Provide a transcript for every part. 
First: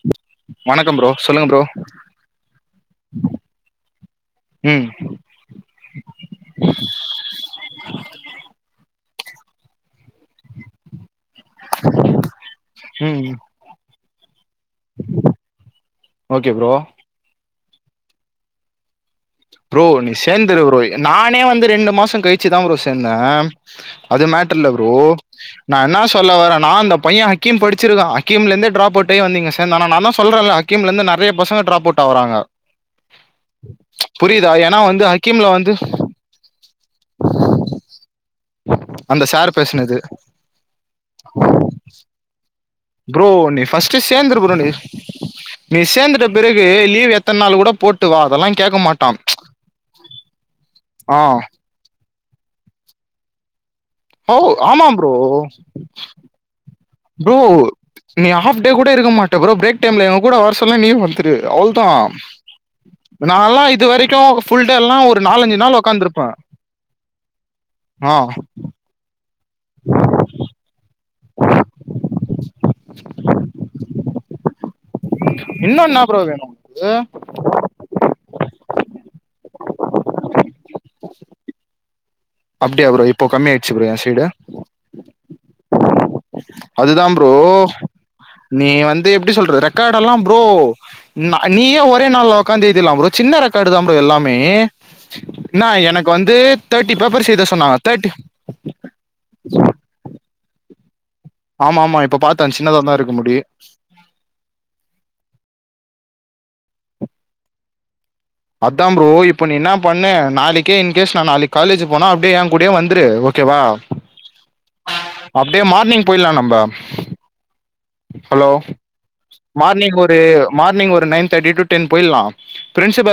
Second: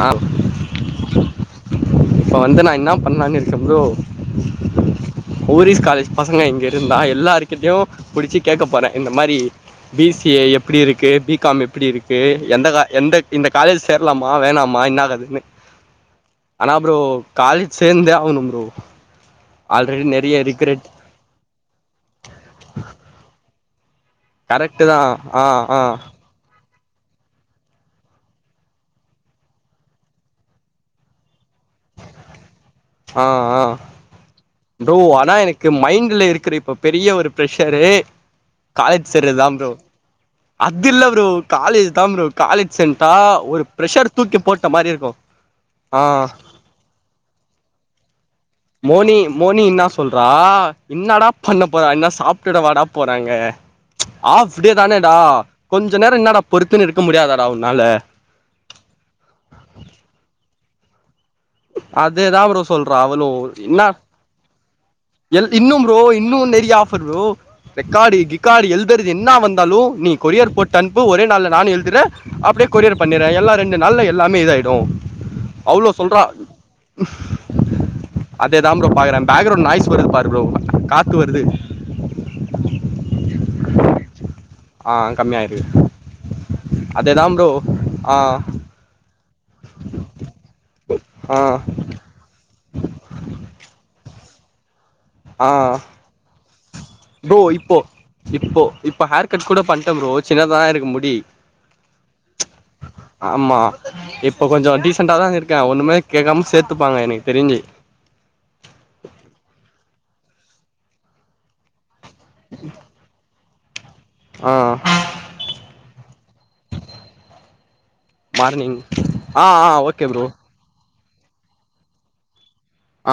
ஆ வணக்கம் ப்ரோ சொல்லுங்க ப்ரோ இப்ப வந்து நா என்னாப் பண்ணலான்னு இருக்கம் ப்ரோ ம் ஹோரிஸ் காலேஜ் பசங்க இங்க இருந்தா எல்லாருக்கிட்டயு புடிச்சு கேட்க போறே இந்த மாரி பி சி ஏ எப்டி இருக்கு பி காம் எப்டி இருக்கு எந்த க எந்த ம் இந்த காலேஜ் சேரலாமா வேணாமா என்னாததுன்னு ஆனா ப்ரோ காலேஜ் சேந்தே ஆவணு ப்ரோ ப்ரோ ஆல்ரெடி நீ நெறைய சேந்துரு ப்ரோ ரிக்ரெட் நானே வந்து ரெண்டு மாச கழிச்சுதா ப்ரோ சேந்த அது மேட்ரு இல்ல கரெக்ட் ப்ரோ தா ஆ நா ஆ என்ன சொ ல்ல வர நா அந்த பைய ஹக்கீம் படிச்சிருக்க ஹக்கீம்ல இருந்து ட்ராப் அவுட் ஆகி வந்து இங்க சேந்தா நா தா சொல்றல்ல ஹகீம்ல இருந்து நெறைய பசங்க ட்ராப் அவுட் ஆவறாங்க ஆ ஆ புரியதா ஏனா ப்ரோ ஆனா எனக்கு மைண்ட்ல இருக்கற இப்ப பெரிய ஒரு பிர்ரஷரு காலேஜ் அந்த சேறதா சார் ப்ரோ பேசுனது அது இல்ல ப்ரோ காலேஜ் தா ப்ரோ காலேஜ் சென்டா ப்ரோ நீ ஒரு ஃபர்ஸ்ட் ப்ரஷர் தூக்கி சேந்துரு ப்ரோ நீ போட்ட மாரி இருக்கும் நீ சேர்ந்துட்ட பிறகு லீவ் எத்தன நாள் கூட போட்டு வா அதெல்லா கேட்க மாட் மோனி மோனி என்ன சொல்றா ஆ என்னடா பண்ண போறா என்ன சாப்டுடவாடா போறாங்க ஓ ஹாஃப் டே ஆமா ப்ரோ தானேடா கொஞ்ச நேர என்னடா பொறுத்துன்னு இருக்க ப்ரோ முடியாதாடா ஒன்னால நீ ஹாஃப் டே கூட இருக்க மாட்ட ப்ரோ பிரேக் டைம்ல எங்கூட வர சொல்ல நீயு வ ந்ரு அவ்ளோதா அதேதா ப்ரோ சொல்றா அவளு நான்ல்லா என்னா இது வரைக்கு புல்டேல்லா ஒர்க் எல் இன்னு ப்ரோ இன்னு நெரியா ஆஃபர் ப்ரோ ஆ ரெக்கார்டு கிக்கார்டு எல் துறது என்னா வந்தாலு நீ கொரியர் போட்டு அனுப் பு ஒரே நாள்ல நானு எழுதுறே அப்டியே கொரியர் பண்ணிறே எல்லா ரெண்டு நாள்ல எல்லாமே இத ஆய்டு இன்னு அவ்ளோ என்ன ப்ரோ சொல்றா வேணு உனக்கு அதேதா ப்ரோ பாக்குறே பேக்ரவுண்ட் நாய்ஸ் வருது பாரு ப்ரோ காத்து வருது அப்டியா ப்ரோ இப்போ கம்மியாச்சு ப்ரோ என் சைடு ஆ கம்மி ஆயிருக் அது தா ப்ரோ நீ வந் து எப்டி சொல்றது ரெக்கார்ட் எல்லா ப்ரோ ஆ நீயே ஒரே நாள்ல உக்காந்து எழுதில்லா ப்ரோ சின்ன ரெக்கார்டுதா ப்ரோ எல்லாமே ஆ ன்ன எனக்கு வந்து தேர்ட்டி பேப்பர்ஸ் ப்ரோ எழுத இப்போ சொன்னாங்க தேர்ட்டி இப்போ இப்ப ஹேர் கட் கூட பண்டோ ப்ரோ சின்னதா இருக்கு முடி ஆமா ஆமா இப்ப பாத்தே சின்னதா தா இருக்கு முடி ஆமா இப்ப கொஞ்ச டீசண்டா தா இருக்கே ஒண்ணுமே கேக்காம சேத்துப்பாங்க எனக்கு தெரிஞ்சு அதா ப்ரோ இப்ப நீ என்ன பண்ண நாளைக்கே இன்கேஸ் நான் நாளைக் காலேஜ் போனா அப்டியே என் கூடயே வந்துரு ஓகேவா அ அப்டியே மார்னிங் போய்லா நம்ப ஹலோ மார்னிங் ஆ ஆ மார்னிங் ஓகே ஒரு ப்ரோ மார்னிங் ஒரு நைன் தேர்டி டு டென் போயிலா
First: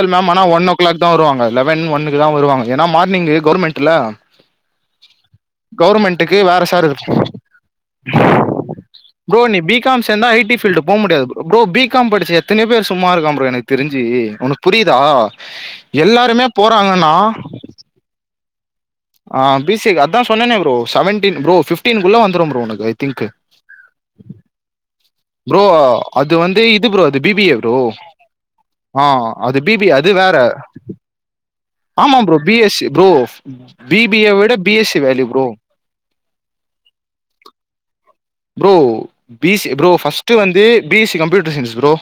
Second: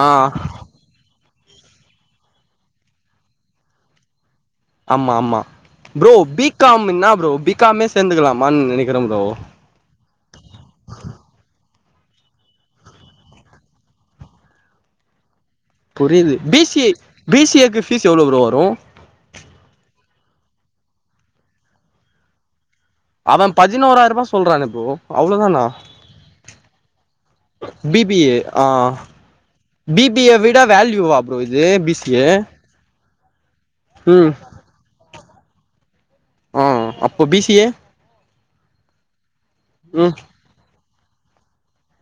ஆ மேம் ஆனா ஒன் ஓ கிளாக் தா வருவாங்க லெவன் ஒன்னுகு தா வருவாங்க ஏன்னா மார்னிங் கவர்மெண்ட்ல ஆமா ஆமா ப்ரோ கவர்மெண்ட்டுக்கு பி வேற சார் காம் என்னா இருக்கு ப்ரோ பிகாமே சேர்ந்துக்கலாமான்னு நெனைக்கிறே ப்ரோ பிக காம் சேந்தா அய் டி பீல்டு போக முடியாது ப்ரோ பி காம் படிச்ச எத்தனயோ பேர் சும்மா இருக்கா ப்ரோ எனக் தெரிஞ்சு ஒனக்கு புரியுதா புரியுது எல்லாருமே பி சி ஏ போறாங்கன்னா பி சி ஏ கு பீஸ் எவ்வளோ ப்ரோ வரு ஆ பி சி ஏ அதா சொன்னேன ப்ரோ செவன்டீன் ப்ரோ பிஃப்டீன்குள்ள வந்துரும் ப்ரோ உனக்கு ஐ திங்க் மேம் பதினோறாயிர ரூபா சொல்றாங்க ப்ரோ ப்ரோ அவ்ளோதானா அது வந்து இது ப்ரோ அது B B A bro B B A ஆ அது பி பி ஏ அது வேற விட வேல்யூவா ப்ரோ இது பி சி ஆமா A bro B S C bro B B A ம் விட B S C value bro ஆ அப்ப B C A bro B C bro ம் ஃபர்ஸ்டு வந்து B S C computer science bro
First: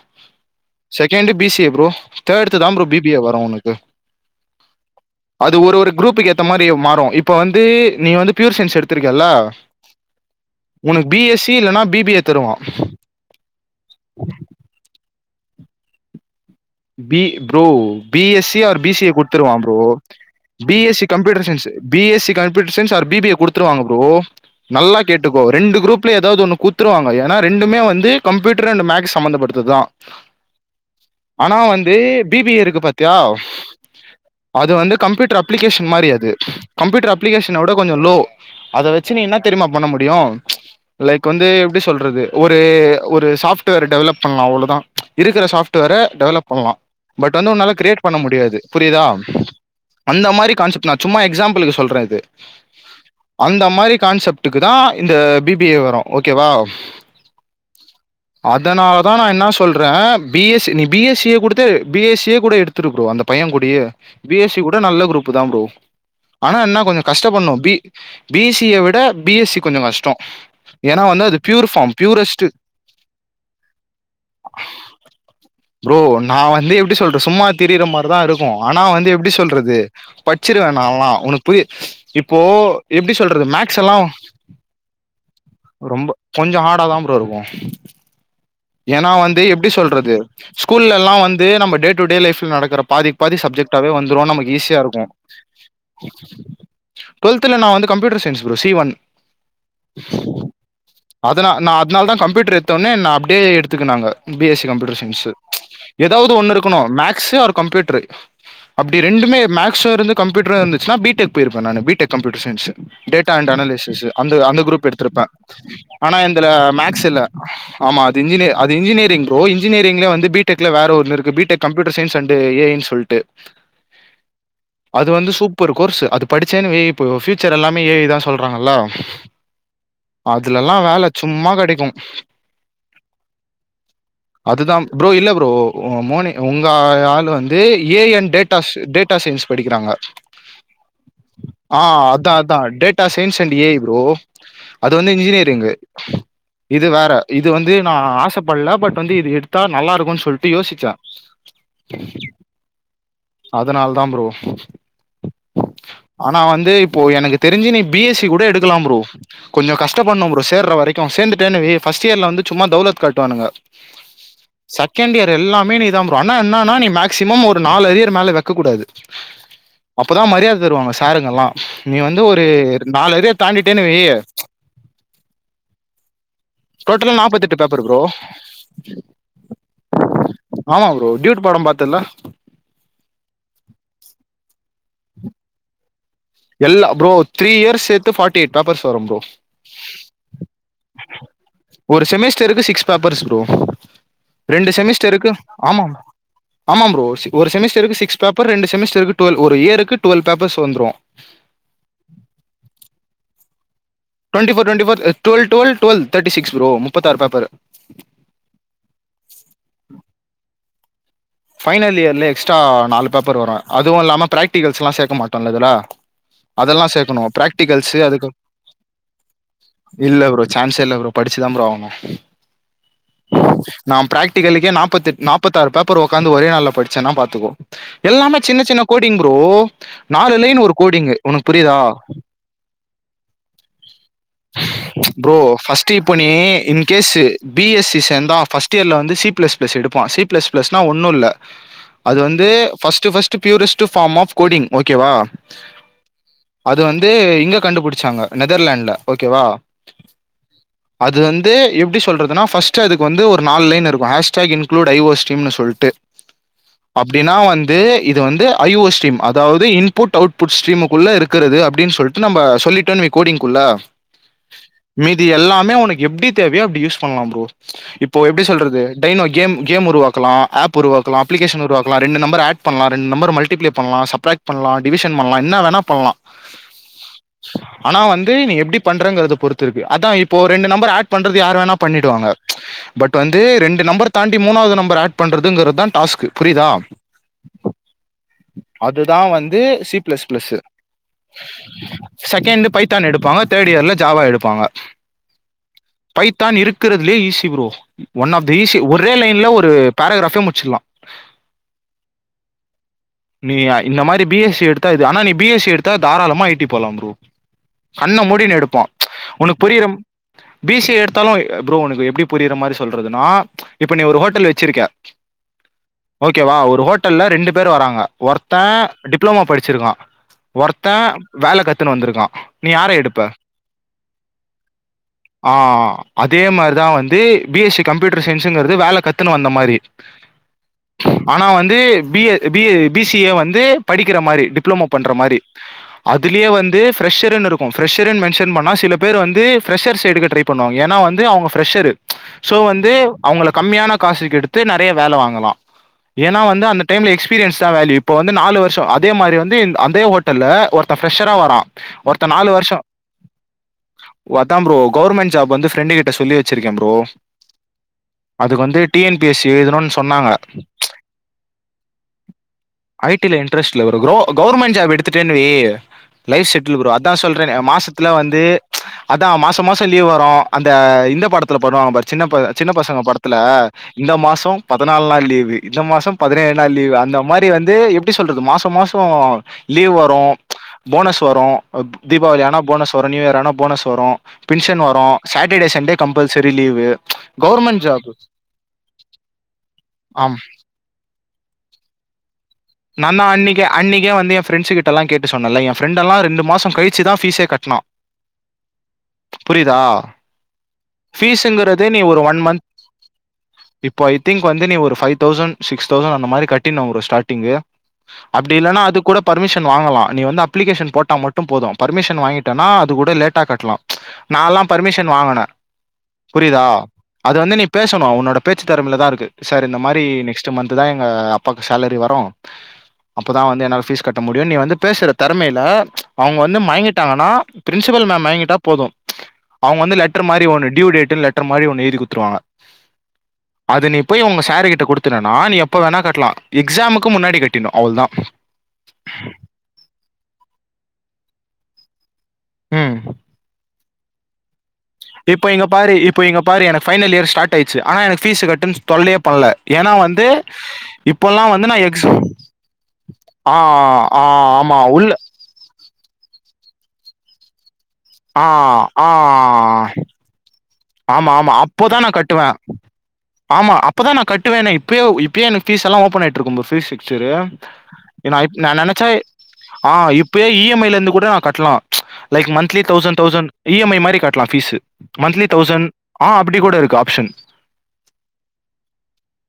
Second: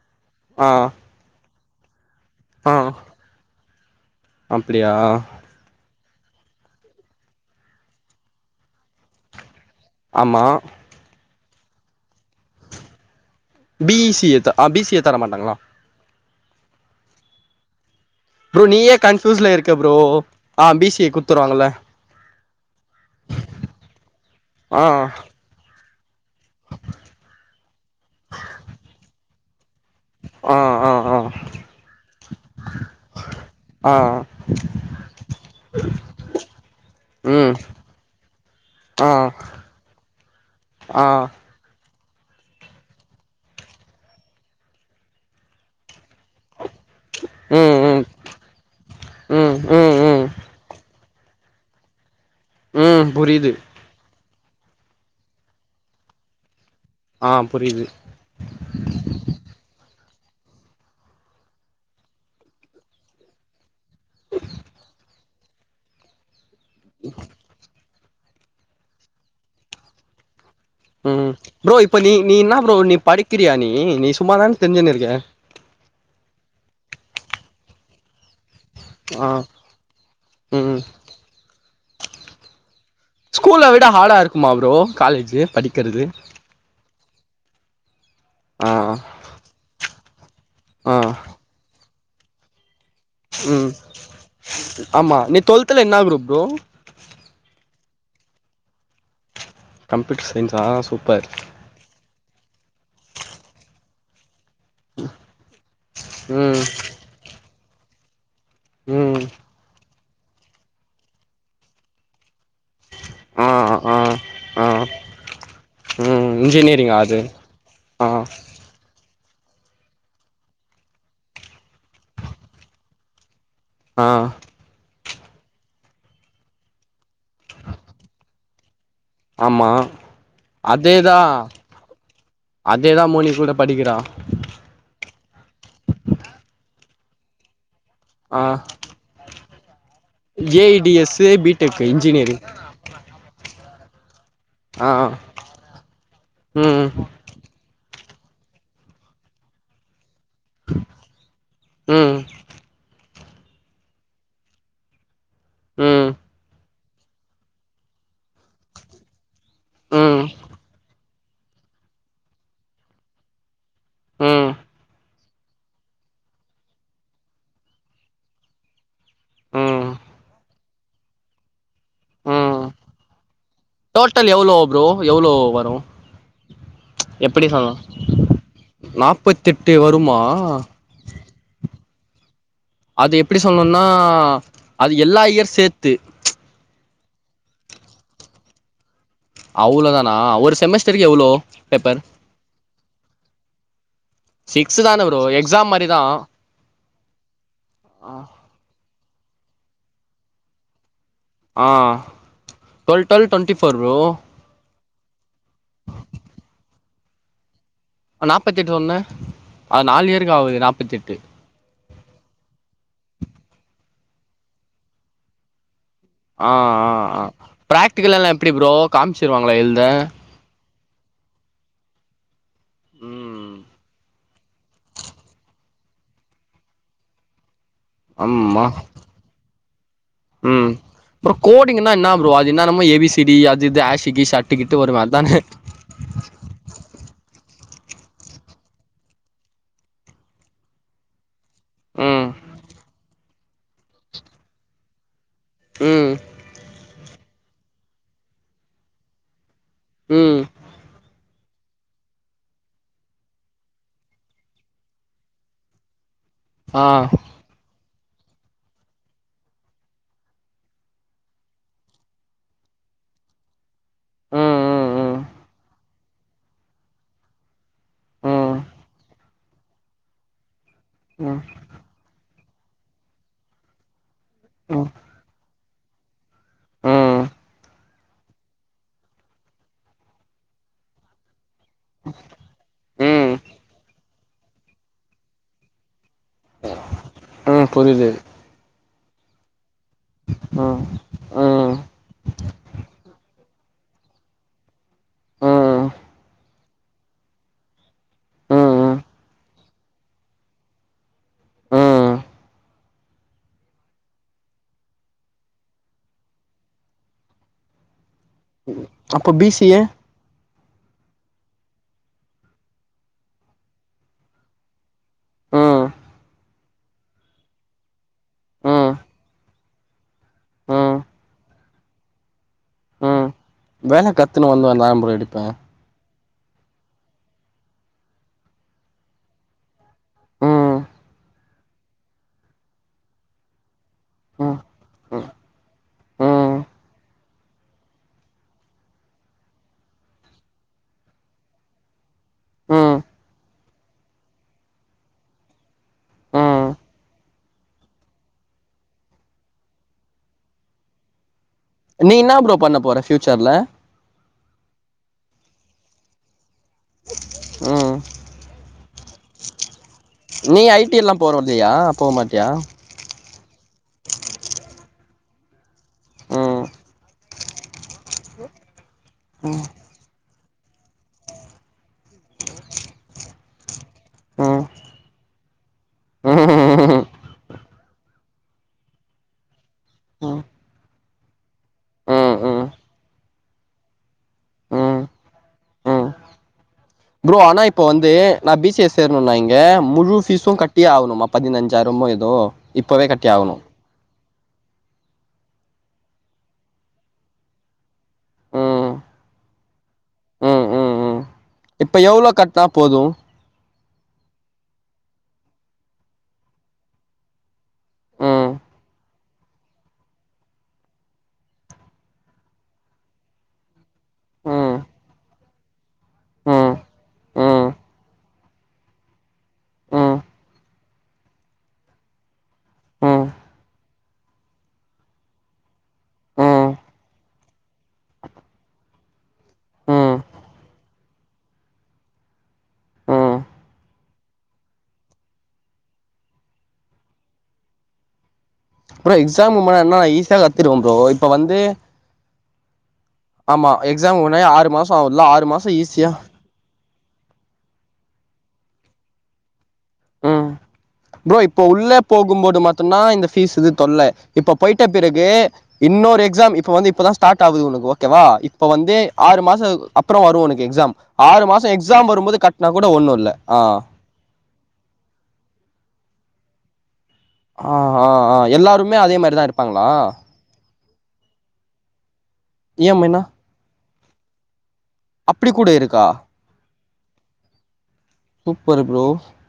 ஆ second B C A bro third தா ஆ bro B B A வரு ஒனக்கு அப்டியா அது ஒரு ஒரு குரூப்புக்கு ஏத்த மாரி மாறு இப்ப வந்து நீ வந்து ப்யூர் சயின்ஸ் எடுத்திருக்கல்ல ஆமா உனக்கு பி எஸ் சி இல்லனா பி பி ஏ தருவா பி ஈ சி எத்தா அ பி சி ஏ தரமாட்டாங்களா B bro B S C bro R B நீயே சி ஏ கன்ஃப்யூஸ்ல குடுத்துருவான் இருக்க ப்ரோ ஆ B S C A computer குடுத்துருவாங்கல்ல science B S C computer science R B B A குடுத்துருாங்க ப்ரோ ஆ நல்லா கேட்டு கோ ரெண்டு குரூப்ல எதாவது ஒண்ணு குத்துருவாங்க ஏனா ரெண்டுமே வந்து கம்ப்யூட்டர் அண்ட் மேக்ஸ் சம்பந்தப்பட்டதுதா ஆ ஆ ஆ ஆனா வந்து பி பி ஏ இருக்கு பாத்தியா ஆ அது வந்து கம்பியூட்டர் அப்ளிகேஷன் மாரி அது கம்ப்யூட்டர் ம் அப்ளிகேஷன விட கொஞ்ச லோ அத ஆ வச்சு நீ என்னா தெரியுமா பண்ண முடியு ஆ லைக் வந்து எப்டி சொல்றது ஒரு ஒரு சாஃப்ட்வேர் டெவலப் பண்லா அவ்ளோதா இருக்கற சாஃப்ட்வேர டெவலப் பண்லா பட் வந்து ம் உன்னால ம் கிரியேட் பண்ண முடியாது புரியுதா ம் ம் ம் அந்த மாரி கான்செப்ட் நா சும்மா எக்ஸாம்பிளுக்கு சொல்ற இது ம் புரியுது அந்த மாரி கான்செப்ட் ட்டுக்கு தா இந்த பி பி ஏ வரு ஓகேவா ஆ புரியுது அதனால தா நா என்ன சொல்ற பி எஸ் சி நீ பி எஸ் சிய குடுத்து பி எஸ் சியே கூட எடுத்துரு ப்ரோ அந்த பையன் கூடயே பி எஸ் சி கூட நல்ல குரூப்பு தா ப்ரோ ஆனா என்ன கொஞ்சோ கஷ்ட படனு பி பி சி ஏ விட பி எஸ் சி கொஞ்சோ கஷ்டோ ம் ப்ரோ இப்ப நீ நீ என்ன ப்ரோ நீ படிக்கிறியா நீ நீ சும்மா தான திரிஞ்சுன்னு இருக்க ப்ரோ நா வந்து எப்டி சொல்ற சும்மா திரிற மாரிதா இருக்கு ஆனா வந்து ஆ எப்டி சொல்றது பச்சிருவே ம் நால்லா உனக்கு புரி இப்போ எப்டி சொல்றது மேக்ஸ் எல்லா சும்மா ப்ரோ காலேஜ்ஜு படிக்கிறது கொஞ்சோ ஹாடாதா ப்ரோ இருக்கு ஆ ஏன்னா வந்து எப்டி சொல்றது ஆ ஸ்கூல்லல்லா வந்து நம்ம டே டூ டே லைஃப்ல நடக்கற பாதி பாதி ம் சப்ஜெக்ட்டாவே வந்துரு நமக்கு ஈஸியா இருக்கு ஆமா நீ டுவெல்த்ல என்ன குரூப் ப்ரோ டொல்த்துல நா வந்து computer science bro C one computer சயின்ஸா சூப்பர் அதனா நா அதனால தா கம்ப்யூட்ரு எத்தோன்னே ந அப்டே எடுத்துக்கனாங்க B S C computer science ஏதாவது ஒண்ணு ம் இருக்குணு மேக்ஸ்ஸு ஆர் கம்ப்யூட்ரு அப்டி ம் ரெண்டுமே மேக்ஸ்ஸு இருந்து கம்ப்யூட்ரு இருந்துச்சுனா பீ டெக் போய்ருப்ப நானு B tech computer science data ஆ அண்ட் ஆ அனாலிசிஸ்ஸு அந்த அந்த ஆ குரூப் எடுத்திருப்ப ஆனா ம் என்ந்துல இன்ஜினியரிங்கா மேக்ஸ் அது இல்ல ஆமா ஆ அது இன்ஜினே அது இன்ஜினியரிங் ப்ரோ இன்ஜினியேரிங்லே வந்து பி டெக்ல வேற ஒன்னு இருக்கு B tech computer science and A ஐனு சொல்ட்டு ஆ அது வந்து சூப்பர் கோர்சு அது படிச்சேன்னு வை இப்போ ஃபியூச்சர் எல்லாமே ஏ ஐதா சொல்றாங்கல்ல ஆமா அதுலல்லா வேல அதேதா சும்மா கடைக்கு அதேதா மோனிக் கூட படிக்கிறா அதுதா ப்ரோ இல்ல ப்ரோ மோனி உங்க ஆளு வந் து A and datas data science படிக்கிறாங்க ஜே டி எஸ்ஸு ஆ அதா அதா bro data science and A I bro ஆ அது வந்து இன்ஜினியரிங்கு ம் இது வேற இது வந்து நா ஆசப்படல பட் வந்து இது எடுத்தா நல்லா இருக்கு சொல் டு யோசிச்சா ம் அதனால தா ப்ரோ ம் ஆனா வந்து இப்போ எனக்கு தெரிஞ்சு நீ பி எஸ் சி கூட எடுக்கலாம் ப்ரோ கொஞ்சோ கஷ்ட ம் பட்ணு ப்ரோ சேர்ற வரைக்கும் சேர்ந்துட்டனு வை ஃபஸ்ட் இயர்ல வந்து சும்மா தௌலத் காட்டுவானுங்க ம் செகண்ட் இயர் எல்லாமே நீ தா ப்ரோ ஆனா என்னன்னா நீ மேக்சிமம் ஒரு நாலு அரியர் மேல வக்க கூடாது ம் அப்பதா மரியாத தருவாங்க சாருங்க எல்லா நீ வந்து ஒரு ம் நாலு அரியர் தாண்டிட்டனு வை டோட்டல் எவ்ளோ ப்ரோ எவ்ளோ வரு டோட்டலா எப்டி நாப்பத்தெட்டு சொல் பேப்பர் ப்ரோ நாப்பத்தெட்டு வருமா ஆமா ப்ரோ டியூட் படம் பாத்தல்ல அது எப்டி சொல்லணுனா அது எல்லா இயர் சேத்து எல்லா ப்ரோ த்ரீ இயர் சேத்து ஃபாட்டி எயிட் பேப்பர்ஸ் வரும் ப்ரோ அவ்ளோ தானா ஒரு செமஸ்டருக்கு எவ்ளோ பேப்பர் செமஸ்டருக்கு சிக்ஸ் பேப்பர்ஸ் ப்ரோ ரெண்டு சிக்ஸ் தான ப்ரோ செமிஸ்டருக்கு எக்ஸாம் ஆமா மாரிதா ஆமா ப்ரோ ஒரு செமிஸ்டருக்கு சிக்ஸ் பேப் பர் ரெண்டு செமிஸ்டருக்கு டுவல் ஒரு இயருக்கு டுவல் பேப்பர்ஸ் வந்துறு ஆ டுவல் டுவல் டுவெண்டி ஃப் four bro twenty four twenty four twelve twelve twelve thirty six bro முப்பத்தாறு பேப்பரு நாப்பத்தி எட்டு சொன்னே அது நாலு இயருக்கு ஆகுது நாப்பத்தி எட்டு ஃபைனல் இயர்ல எக்ஸ்டா நாலு பேப்பர் வரு அதுவு இல்லாம பிராக்டிகல்ஸ் எல்லா சேக்க மாட்டோல இதுல ஆ அதெல்லா ஆ ஆ சேக்கணு பிராக்டிகல்ஸ் பிராக்டிகல் அதுக்கு எல்லா அப் எப்டி ப்ரோ காமிச்சிருவாங்களா எழுத இல்ல ப்ரோ சான்ஸே இல்ல ப்ரோ படிச்சுதா ப்ரோ ஆவணு ம் நா பிராக் டிகளுக்கே நாப்பத்தெட் நாப்பத்தாறு பேப்பர் ஒக்காந்து ஒரே நாள்ள படிச்சனா பாத்துக்கோ எல்லாமே சின்ன ஆமா சின்ன கோடிங் ப் ரோ ம் அப்புறோ கோடிங்னா என்ன ப்ரோ அது என்னான்னமோ ஏபிசிடி அது இது ஆசிகி சாட் ட்டுக்கிட்டு வரு அதானே ஃபஸ்ட் இப்ப நீ இன்கேஸ் பி எஸ் சி சேர்ந்தா ஃபர்ஸ்ட் இயர்ல வந்து சி பிளஸ் பிளஸ் எடுப்பா சி பிளஸ் பிளஸ் நா ஒன்னு இல்ல அது ம் வந்து first first purest form of coding ஓகேவா ம் அது வந்து இங்க கண்டுபிடிச்சாங்க நெதர்லாண்ட்ல ஓகேவா ம் அது வந்து எப்படி சொல்றதுனா ஃபஸ்ட் அதுக்கு வந்து ஒரு நாளு லைன் இருக்கு ஹஷ்டேக் இன்க்ளூட் ஐ ஓ ஸ்டரீம்னு சொல்ட்டு ஆ அப்டினா வந் து இது வந்து ஐஓ ஸ்ட்ரீம் அதாவது இன்புட் அவுட்புட் ஸ்டிமுக்குள்ள இருக்கிறது அப்டின் சொல்ட்டு இது நம்ப சொல்லிட்டோன் வை கோடிங்குள்ள அ மீதி எல்லாமே உனக்கு எப்டி தேவையோ அப்டி யூஸ் பண்லா ப்ரோ இப்போ எப்டி ம் சொல்றது டைனோ கேம் கேம் உருவாக்கலா ஆப் உருவாக்கலா ம் அப்ளிகேஷன் உருவாக்கலா ரெண்டு நம்பர் ஆட் பண்லா ரெண்டு நம்பர் மல்டிபிளை பண்லா சப்டிராக்ட் பண்லா ம் டிவிஷன் பண்லா என்ன வேணா பண்லா ம் ம் ஆனா வந்து நீ எப்டி பண்றங்கறத பொறுத்து இருக்கு அதா இப்போ ரெண்டு நம்பர் ஆட் பண்றது யார் வேணா பண்ணிடுவாங்க பட் ம் வந்து ரெண்டு நம்பர் தாண்டி மூணாவது நம்பர் ஆட் பண்றதுங்கற தா டாஸ்க் புரியுதா ம் புரிது அதுதா வந்து சி பிளஸ் பிளஸ் ம் ம் செகண்ட் பைத்தா எடுப்பாங்க தேட் இயர்ல ஜாவா எடுப்பாங்க ம் பைத்தான் இருக்கிறதுலயே easy bro one of the easy ம் ஒரே லைன்ல ஒரு பேரகிராபே முச்சிலா ம் நீ யா இந்த மாரி பி எஸ் சி எடுத்தா இது ஆனா நீ பி எஸ் சி எடுத்தா தாராளமா ஐ டி போலாப்ரோ கண்ண மூடிகின்னு எடுப்ப அப்ப பி உனக் சி ஏ புரியிற பி சி ஏ எடுத்தாலு ப்ரோ உனக்கு எப்டி புரியிற மாரி சொல்றதுன்னா இப்ப நீ ஒரு ஹோட்டல் வச்சிருக்க ம் ஓகேவா ஒரு ஹோட்டல்ல ரெண்டு பேர் வராங்க ஒருத்த ம் டிப்ளோமா படிச்சிருக்கா ஒருத்த ம் வேல கத்துன்னு வந்திருக்கா நீ யார ம் எடுப்ப வேல கத்துன்னு வந்து தா ப்ரோ எடுப்பே ஆ ஆ ஆ அதே மாரிதா வந்து பி எஸசி கம்ப்யூட்டர் சயின்ஸுங்கறது வேல கத்துன்னு வந்த மாரி ம் ஆனா வந்து B A B A B C A வந்து படிக்கிற மாரி ம் டிப்ளமோ பண்ற ம் மாரி அதுலியே ம் வந்து ஃப்ரஷர்ன்னு இருக்கு ஃப்ரஷர்ன்னு மென்ஷன் பன்னா சில பேர் வந்து ஃப்ரஷர்ஸ்ஸு எடுக்க ட்ரை பண்ணுவாங்க ஏன்னா வந்து அவுங்க ஃப்ரெஷ்ரு சோ வந்து ம் அவுங்க கம்மியான காசுக்கு எடுத்து நெறைய வேல வாங்கலா ஏன்னா வந்து ம் அந்த டைம்ல எக்ஸ் பீரியன்ஸ் தா வேலயூ இப்ப வந்து நாலு வர்ஷோ அதே மாரி வந்து இந் அந்தே ஹோட்டல்ல ஒருத்த ஃப்ரெஷரா வரா நீ இன்னா ப்ரோ பண்ண போற ஃப்யூச்சர்ல ஒதா ப்ரோ கவுர்மெண்ட் ஜாப் வந்து ஃப்ரெண்டு கிட்ட சொல்லி வச்சிருக்கே ப்ரோ ம் அதுக்கு வந்து T N P S C எழுதுன்னு நீ ஐ டி எல்லா போறவல்லியா போமாட்டியா ஐ டி ல இன்ட்ரெஸ்ட்ல்ல ப்ரோ கிரௌ கவர்மெண்ட் ஜாப் எடுத்துட்டான்னு வை லைப் ம் செட்டில்லு ப்ரோ அ தா சொல்றனே மாசத்துல வந்து அதா மாச மாச லீவ் வரு அந்த இந்த படத்துல பண்ணுவாங்க பாரு சின்ன ப சின்ன பசங்க படத்துல இந்த மாசோ ம் பதினாலு நாள் லீவு இந்த மாசோ ம் பதினேழு நாள் லீவு ம் அந்த மாரி வந்து எப்டி சொல்றது மாச மாசோ லீவ் வரு ம் போனஸ் வரு தீபாளி ஆனா ம் போனஸ் வரு நியூ இயர் ஆனா போனஸ் வரு பின்ஷன் ம் வரு சாட்டர்டே சண்டே ம் கம்பல்சரி லீவு ப்ரோ ஆனா இப்ப கவர்மெண்ட் ஜாப் வந்து நா பி சி எ சேர்ணும்னா இங்க முழு ஆமா பீஸும் கட் டியே ஆவுணுமா பதினஞ்சாயிறமோ எதோ நா தா அன்னிக்கே அன்னிக்கே வந்து என் ஃப்ரெண்ட் கிட்டொலா கேட்டு சொன்னல்ல என் ஃப்ரெல்லா ரெண்டு மாசோ கழிச்சி தா ஃப்ஸே கட்டுனா ம் புரியுதா ம் ம் ம் ஃபீஸ்ங்கறதே இப்ப நீ ஒரு எவ்ளோ ஒன் மந்த் கட்னா போது இப்போ ஐ திங்க் வந்து நீ ஒரு ஃபை தௌசண்ட் சிக்ஸ் தௌசண்ட் அந்த மாரி கட்டினு ப்ரோ ஸ்டார்டிங்கு ம் அப்டி இல்லன்னா அது கூடப் பர்மிஷன் வாங்கலா நீ வந்து அப்ளிகேஷன் போட்டா மட்டு போது பர்மிஷன் வாங்கிட்டனா அது கூட லேட்டா கட்லா நால்லா ம் பர்மிஷன் வாங்கின ம் புரியுதா ம் அது வந்து நீ ம் பேசணு உன்னோட பேச்சு தேரமையில தா இருக்கு சார் இந்த மாரி ம் நெக்ஸ்ட் மந்த் தா எங்க அப்பாக்கு சேலரி வ ரோ ம் அப்போதா வந்து என்னால ஃபீஸ் கட்ட முடியு நீ வந்து பேசுற தேறமையில அவுங்க வந்து ம் மயங்கிட்டாங்கன்னா பிரின்சிபல் மேம் மயங்கிட்ட போது அவுங்க வந்து ம் லெட்டர் மாரி ஒன்னு டூயு டேட்ன்னு லெட்ரு மாரி எய்தி குடுத்துருவாங்க அது நீ போய் உங்க சாரு கிட்ட குடுத்துறன்னா நீ எப்ப வேணா கட்டலா எக்ஸாமுக் கு முன்னடி கட்டினு அவ்ளோ தா ப்ரோ எக்ஸாமுக் முன்னா நா ஈஸிய கத்திருவே ப்ரோ இப்ப வந்து ம் ஆமா எக்ஸா முன்னடி ஆறு மாசோ ஆகுல ஆறு இப்ப மாச இங்க பாரு ஈஸியா இப்ப இங்க பாரு எனக்கு ஃபைனல் இயர் ஸ்டர்ட் ஆயிச்சு ஆனா எனக்கு ஃபீஸ்ஸு கட்டுன் தொல்லயே பண்ல ஏனா வந்து ம் ப்ரோ இப்போல்லா இப்போ வந்து நான் உள்ள எக்ஸ் போகும்போது மட்டுந்தா இந்த ஃபீஸ் ஆ இது தொல்ல ஆ ஆ இப்ப ஆமா போயிட்ட உள்ள பிறகு இன்னொரு எக்ஸாம் இப்ப வந்து இப்பதா ஸ்டார் ஆகுது உனக்கு ஓகேவா ஆ இப்ப வந்து ஆ ஆறு மாச அப் வரும் உனக்கு எக்ஸாம் றோ வரு ஆமா ஆறு ஆமா மாசோ அப்போதா எக்ஸாம் வரும்போது கட்டுவே கட்னா கூட ஒன்னில்ல ஆமா. இப்பதா நா கட்டுவேனே இப்பையோ இப்பயே எனக்கு ஃபீஸ்ல்லா ஓப்பன் ஆட்டிருக்கு ப்ரோ ஃப்ரீ சீட்டு செரியா ஆ ஆ ஆ நா இப் நா எல்லாருமே நெனச்சா அதே மாரிதா இருப்பாங்களா ஆ இப் ப்பே இ எம் ஐல இருந்து கூட நா கட்லா like monthly E M I thousand னா தௌசண் இ எம் ஐ மாரி கட்லா ஃபீசு மந்த்லி அப்டி கூட தௌசண் இருக்கா ஆ அப்டி கூட இருக்கு option super bro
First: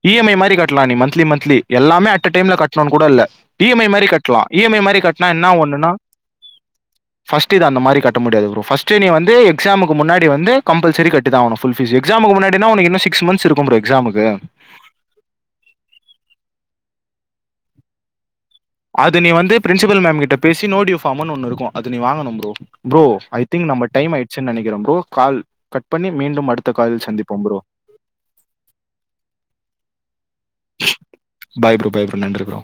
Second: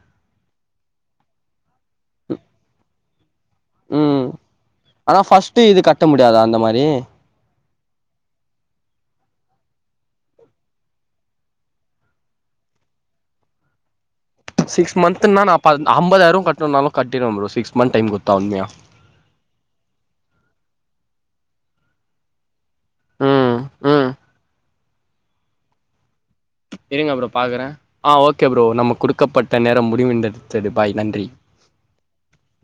E M I மாரி கட்லா நீ மந்த்லி மந்த்லி எல்லாமே அட் டடைம்ல கட்டணு கூட இல்ல இ எம் ஐ மாரி ம் கட்லா இ எம் ஐ மாரி கட்னா என்ன ஒண்ணுன்னா த அந்த மாரி ஃப்ஸ்ட் இது அந்த மாரி கட்ட முடியாது ப்ரோ ஃபஸ்டு நீ வந்து எக்ஸாமுக்கு முன்னாடி வந்து கம்பல்செரி கட்டி தா ஆவணு ஃபுல் ஃபீசு எக்ஸாமு முன்னாடின உனக்கு இன்னு சிக்ஸ் மந்த்ஸ் இருக்கு ப்ரோ எக்ஸமுக்கு சிக்ஸ் மந்த்னா நா ஐம்பதாயிரோ கட்னுனாலு கட்டிருவே ப்ரோ சிக்ஸ் மந்த் டைம் குடுத்தா உண்மையா அது நீ வந்து பிரின்சிபல் மேம் கிட்ட பேசி நோடி ஃபாம்னு ஒண்ணு இருக்கு அது நீ வாங்கணு ப்ரோ ப்ரோ ஐ ம் திங்க் நம்ம ம் டைம் ஆயிடுச்சு நெனைக்கிறே ப்ரோ கால் கட் பண்ணி மீண்டும் அடுத் இருங்க ப்ரோ பாக்குறே ஆ ஓகே ப்ரோ நம்ம குடுக்கப்பட்ட நேரம் முடிவுந்தது தெரியு பாய் நன்றி பைய் ப்ரோ பைய் ப்ரோ நன்றி ப்ரோ